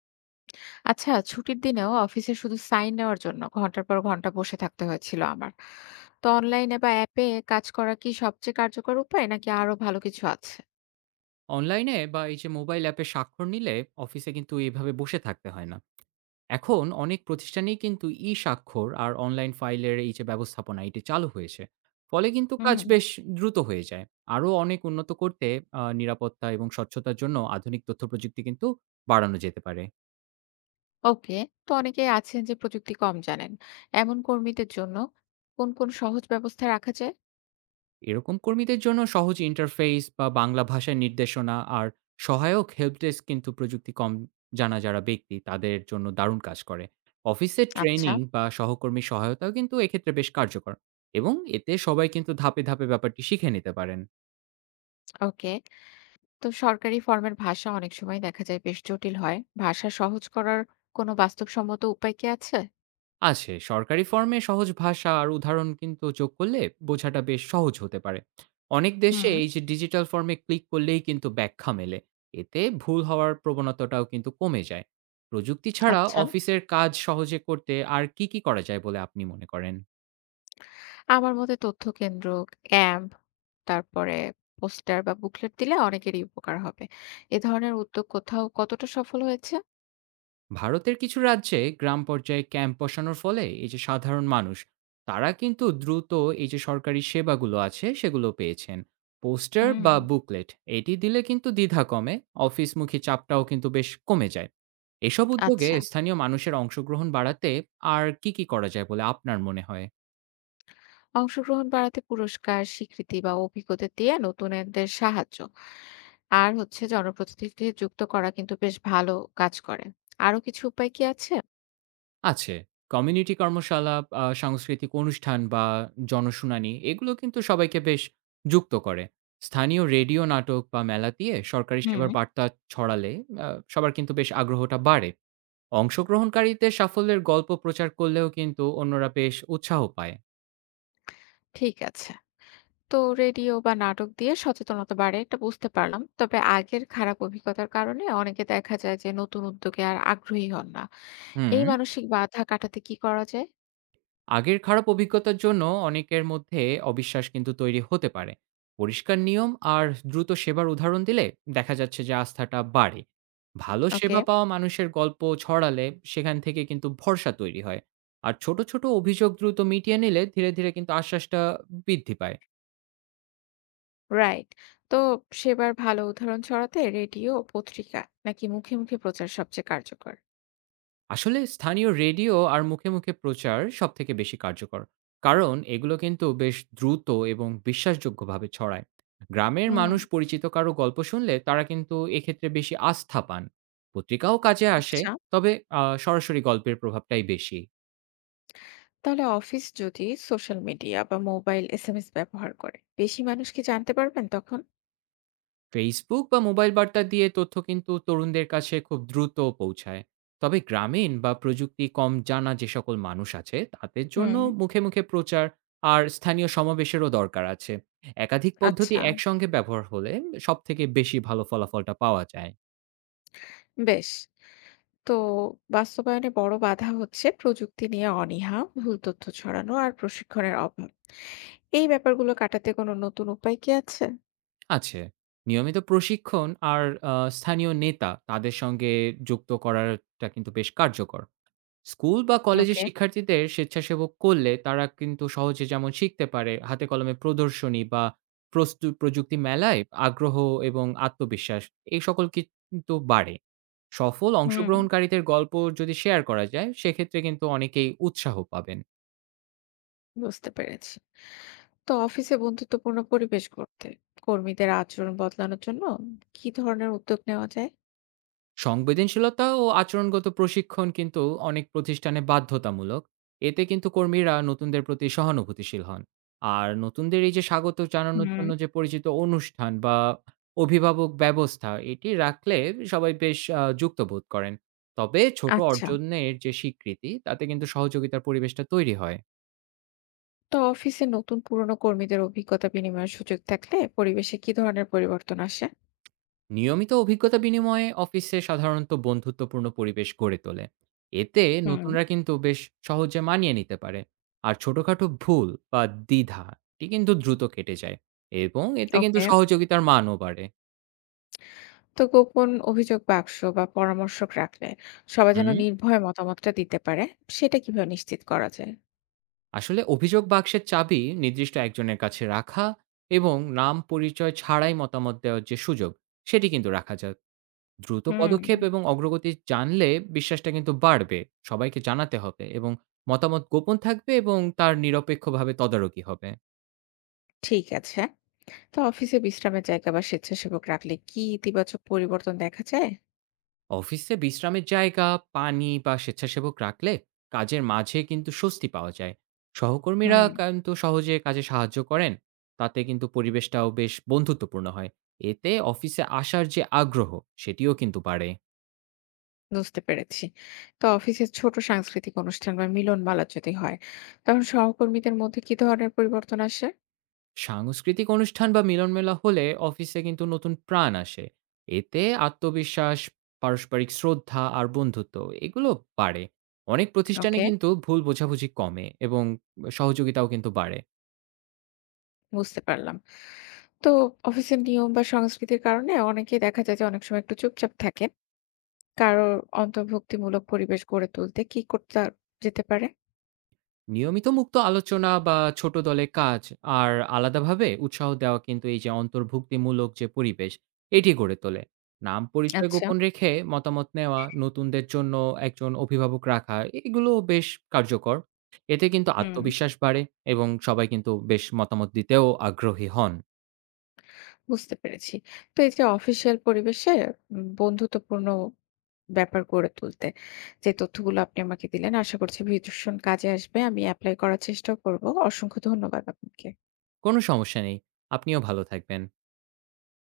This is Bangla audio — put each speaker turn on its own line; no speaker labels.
আচ্ছা, ছুটির দিনেও অফিসে শুধু সাইন নেওয়ার জন্য ঘন্টার পর ঘন্টা বসে থাকতে হয়েছিল আমার। তো অনলাইনে বা অ্যাপে কাজ করা কি সবচেয়ে কার্যকর উপায় নাকি আরো ভালো কিছু আছে?
অনলাইনে বা এই যে মোবাইল অ্যাপে স্বাক্ষর নিলে অফিসে কিন্তু এইভাবে বসে থাকতে হয় না। এখন অনেক প্রতিষ্ঠানেই কিন্তু ই স্বাক্ষর আর অনলাইন ফাইলের এই যে ব্যবস্থাপনা এটি চালু হয়েছে, ফলে কিন্তু
হুম।
কাজ বেশ দ্রুত হয়ে যায়। আরও অনেক উন্নত করতে নিরাপত্তা এবং স্বচ্ছতার জন্য আধুনিক তথ্য প্রযুক্তি কিন্তু বাড়ানো যেতে পারে।
ওকে, তো অনেকেই আছেন যে প্রযুক্তি কম জানেন। এমন কর্মীদের জন্য কোন সহজ ব্যবস্থা রাখা যায়?
এরকম কর্মীদের জন্য সহজ ইন্টারফেস বা বাংলা ভাষায় নির্দেশনা আর সহায়ক হেল্প ডেস্ক কিন্তু প্রযুক্তি কম জানা যারা ব্যক্তি তাদের জন্য দারুণ কাজ করে। অফিসের
আচ্ছা।
ট্রেনিং বা সহকর্মী সহায়তাও কিন্তু এক্ষেত্রে বেশ কার্যকর, এবং এতে সবাই কিন্তু ধাপে ধাপে ব্যাপারটি শিখে নিতে পারেন।
ওকে, তো সরকারি ফর্মের ভাষা অনেক সময় দেখা যায় বেশ জটিল হয়। ভাষা সহজ করার কোনো বাস্তবসম্মত উপায় কি আছে?
আছে। সরকারি ফর্মে সহজ ভাষা আর উদাহরণ কিন্তু যোগ করলে বোঝাটা বেশ সহজ হতে পারে। অনেক দেশে
হুম।
এই যে ডিজিটাল ফর্মে ক্লিক করলেই কিন্তু ব্যাখ্যা মেলে। এতে ভুল হওয়ার প্রবণতাটাও কিন্তু কমে যায়। প্রযুক্তি ছাড়া
আচ্ছা,
অফিসের কাজ সহজে করতে আর কি, কি করা যায় বলে আপনি মনে করেন?
আমার মতে তথ্য কেন্দ্র, ক্যাম্প, তারপরে পোস্টার বা বুকলেট দিলে অনেকেরই উপকার হবে। এ ধরনের উদ্যোগ কোথাও কতটা সফল হয়েছে?
ভারতের কিছু রাজ্যে গ্রাম পর্যায়ে ক্যাম্প বসানোর ফলে এই যে সাধারণ মানুষ, তারা কিন্তু দ্রুত এই যে সরকারি সেবাগুলো আছে সেগুলো পেয়েছেন। পোস্টার
হুম।
বা বুকলেট এটি দিলে কিন্তু দ্বিধা কমে, অফিসমুখী চাপটাও কিন্তু বেশ কমে যায়। এসব উদ্যোগে
আচ্ছা,
স্থানীয় মানুষের অংশগ্রহণ বাড়াতে আর কি কি করা যায় বলে আপনার মনে হয়?
অংশগ্রহণ বাড়াতে পুরস্কার, স্বীকৃতি বা অভিজ্ঞতা দিয়ে নতুনদের সাহায্য আর হচ্ছে জনপ্রতিনিধিকে যুক্ত করা কিন্তু বেশ ভালো কাজ করে। আরো কিছু উপায় কি আছে?
আছে। কমিউনিটি কর্মশালা, সাংস্কৃতিক অনুষ্ঠান বা জনশুনানি, এগুলো কিন্তু সবাইকে বেশ যুক্ত করে। স্থানীয় রেডিও নাটক বা মেলা দিয়ে সরকারি
হুম।
সেবার বার্তা ছড়ালে আ সবার কিন্তু বেশ আগ্রহটা বাড়ে। অংশগ্রহণকারীদের সাফল্যের গল্প প্রচার করলেও কিন্তু অন্যরা বেশ উৎসাহ পায়।
ঠিক আছে। তো রেডিও বা নাটক দিয়ে সচেতনতা বাড়ে এটা বুঝতে পারলাম। তবে আগের খারাপ অভিজ্ঞতার কারণে অনেকে দেখা যায় যে নতুন উদ্যোগে আর আগ্রহী হন না।
হুম।
এই মানসিক বাধা কাটাতে কি করা যায়?
আগের খারাপ অভিজ্ঞতার জন্য অনেকের মধ্যে অবিশ্বাস কিন্তু তৈরি হতে পারে। পরিষ্কার নিয়ম আর দ্রুত সেবার উদাহরণ দিলে দেখা যাচ্ছে যে আস্থাটা বাড়ে। ভালো
ওকে।
সেবা পাওয়া মানুষের গল্প ছড়ালে সেখান থেকে কিন্তু ভরসা তৈরি হয়। আর ছোট ছোট অভিযোগ দ্রুত মিটিয়ে নিলে ধীরে ধীরে কিন্তু আশ্বাসটা বৃদ্ধি পায়।
রাইট। তো সেবার ভালো উদাহরণ ছড়াতে রেডিও, পত্রিকা নাকি মুখে মুখে প্রচার সবচেয়ে কার্যকর?
আসলে স্থানীয় রেডিও আর মুখে মুখে প্রচার সব থেকে বেশি কার্যকর, কারণ এগুলো কিন্তু বেশ দ্রুত এবং বিশ্বাসযোগ্যভাবে ছড়ায়। গ্রামের
হুম।
মানুষ পরিচিত কারো গল্প শুনলে তারা কিন্তু এক্ষেত্রে বেশি আস্থা পান। পত্রিকাও কাজে আসে,
আচ্ছা।
তবে সরাসরি গল্পের প্রভাবটাই বেশি।
তাহলে অফিস যদি সোশ্যাল মিডিয়া বা মোবাইল এসএমএস ব্যবহার করে বেশি মানুষ কি জানতে পারবেন তখন?
ফেসবুক বা মোবাইল বার্তা দিয়ে তথ্য কিন্তু তরুণদের কাছে খুব দ্রুত পৌঁছায়। তবে গ্রামীণ বা প্রযুক্তি কম জানা যে সকল মানুষ আছে তাদের জন্য
হুম।
মুখে মুখে প্রচার আর স্থানীয় সমাবেশেরও দরকার আছে। একাধিক পদ্ধতি
আচ্ছা।
একসঙ্গে ব্যবহার হলে সব থেকে বেশি ভালো ফলাফলটা পাওয়া যায়।
বেশ। তো বাস্তবায়নে বড় বাধা হচ্ছে প্রযুক্তি নিয়ে অনীহা, ভুল তথ্য ছড়ানো আর প্রশিক্ষণের অভাব। এই ব্যাপারগুলো কাটাতে কোনো নতুন উপায় কি আছে?
আছে। নিয়মিত প্রশিক্ষণ আর স্থানীয় নেতা তাদের সঙ্গে যুক্ত করাটা কিন্তু বেশ কার্যকর। স্কুল বা কলেজের
ওকে।
শিক্ষার্থীদের স্বেচ্ছাসেবক করলে তারা কিন্তু সহজে যেমন শিখতে পারে, হাতে কলমে প্রদর্শনী বা প্রযুক্তি মেলায় আগ্রহ এবং আত্মবিশ্বাস এই সকল কিন্তু বাড়ে। সফল
হুম।
অংশগ্রহণকারীদের গল্প যদি শেয়ার করা যায় সেক্ষেত্রে কিন্তু অনেকেই উৎসাহ পাবেন।
বুঝতে পেরেছি। তো অফিসে বন্ধুত্বপূর্ণ পরিবেশ করতে কর্মীদের আচরণ বদলানোর জন্য কি ধরনের উদ্যোগ নেওয়া যায়?
সংবেদনশীলতা ও আচরণগত প্রশিক্ষণ কিন্তু অনেক প্রতিষ্ঠানে বাধ্যতামূলক। এতে কিন্তু কর্মীরা নতুনদের প্রতি সহানুভূতিশীল হন। আর নতুনদের এই যে স্বাগত জানানোর
হুম।
জন্য যে পরিচিত অনুষ্ঠান বা অভিভাবক ব্যবস্থা, এটি রাখলে সবাই বেশ যুক্ত বোধ করেন। তবে ছোট
আচ্ছা।
অর্জনের যে স্বীকৃতি, তাতে কিন্তু সহযোগিতার পরিবেশটা তৈরি হয়।
তো অফিসে নতুন পুরনো কর্মীদের অভিজ্ঞতা বিনিময়ের সুযোগ থাকলে পরিবেশে কি ধরনের পরিবর্তন আসে?
নিয়মিত অভিজ্ঞতা বিনিময়ে অফিসে সাধারণত বন্ধুত্বপূর্ণ পরিবেশ গড়ে তোলে। এতে
হুম।
নতুনরা কিন্তু বেশ সহজে মানিয়ে নিতে পারে। আর ছোটখাটো ভুল বা দ্বিধা এটি কিন্তু দ্রুত কেটে যায়, এবং এতে কিন্তু
ওকে।
সহযোগিতার মানও বাড়ে।
তো গোপন অভিযোগ বাক্স বা পরামর্শক রাখলে সবাই যেন
হুম।
নির্ভয়ে মতামতটা দিতে পারে, সেটা কিভাবে নিশ্চিত করা যায়?
আসলে অভিযোগ বাক্সের চাবি নির্দিষ্ট একজনের কাছে রাখা এবং নাম পরিচয় ছাড়াই মতামত দেওয়ার যে সুযোগ সেটি কিন্তু রাখা যাবে। দ্রুত
হুম।
পদক্ষেপ এবং অগ্রগতি জানলে বিশ্বাসটা কিন্তু বাড়বে। সবাইকে জানাতে হবে এবং মতামত গোপন থাকবে এবং তার নিরপেক্ষভাবে তদারকি হবে।
ঠিক আছে। তো অফিসে বিশ্রামের জায়গা বা স্বেচ্ছাসেবক রাখলে কি ইতিবাচক পরিবর্তন দেখা যায়?
অফিসে বিশ্রামের জায়গা, পানি বা স্বেচ্ছাসেবক রাখলে কাজের মাঝে কিন্তু স্বস্তি পাওয়া যায়। সহকর্মীরা
হুম।
কিন্তু সহজে কাজে সাহায্য করেন। তাতে কিন্তু পরিবেশটাও বেশ বন্ধুত্বপূর্ণ হয়। এতে অফিসে আসার যে আগ্রহ, সেটিও কিন্তু বাড়ে।
বুঝতে পেরেছি। তো অফিসের ছোট সাংস্কৃতিক অনুষ্ঠান বা মিলন মালা যদি হয়, তখন সহকর্মীদের মধ্যে কি ধরনের পরিবর্তন আসে?
সাংস্কৃতিক অনুষ্ঠান বা মিলনমেলা হলে অফিসে কিন্তু নতুন প্রাণ আসে। এতে আত্মবিশ্বাস, পারস্পরিক শ্রদ্ধা আর বন্ধুত্ব, এগুলো বাড়ে। অনেক প্রতিষ্ঠানে
ওকে,
কিন্তু ভুল বোঝাবুঝি কমে এবং সহযোগিতাও কিন্তু বাড়ে।
বুঝতে পারলাম। তো অফিসের নিয়ম বা সংস্কৃতির কারণে অনেকেই দেখা যায় যে অনেক সময় একটু চুপচাপ থাকে। কারোর অন্তর্ভুক্তিমূলক পরিবেশ গড়ে তুলতে কি করতে যেতে পারে?
নিয়মিত মুক্ত আলোচনা বা ছোট দলে কাজ আর আলাদাভাবে উৎসাহ দেওয়া কিন্তু এই যে অন্তর্ভুক্তিমূলক যে পরিবেশ এটি গড়ে তোলে। নাম পরিচয়
আচ্ছা।
গোপন রেখে মতামত নেওয়া, নতুনদের জন্য একজন অভিভাবক রাখা, এগুলো বেশ কার্যকর। এতে কিন্তু
হুম।
আত্মবিশ্বাস বাড়ে এবং সবাই কিন্তু বেশ মতামত দিতেও আগ্রহী হন।
বুঝতে পেরেছি। তো এই যে অফিসিয়াল পরিবেশে বন্ধুত্বপূর্ণ ব্যাপার গড়ে তুলতে। যে তথ্যগুলো আপনি আমাকে দিলেন আশা করছি ভীষণ কাজে আসবে। আমি এপ্লাই করার চেষ্টাও করব। অসংখ্য ধন্যবাদ আপনাকে।
কোনো সমস্যা নেই। আপনিও ভালো থাকবেন।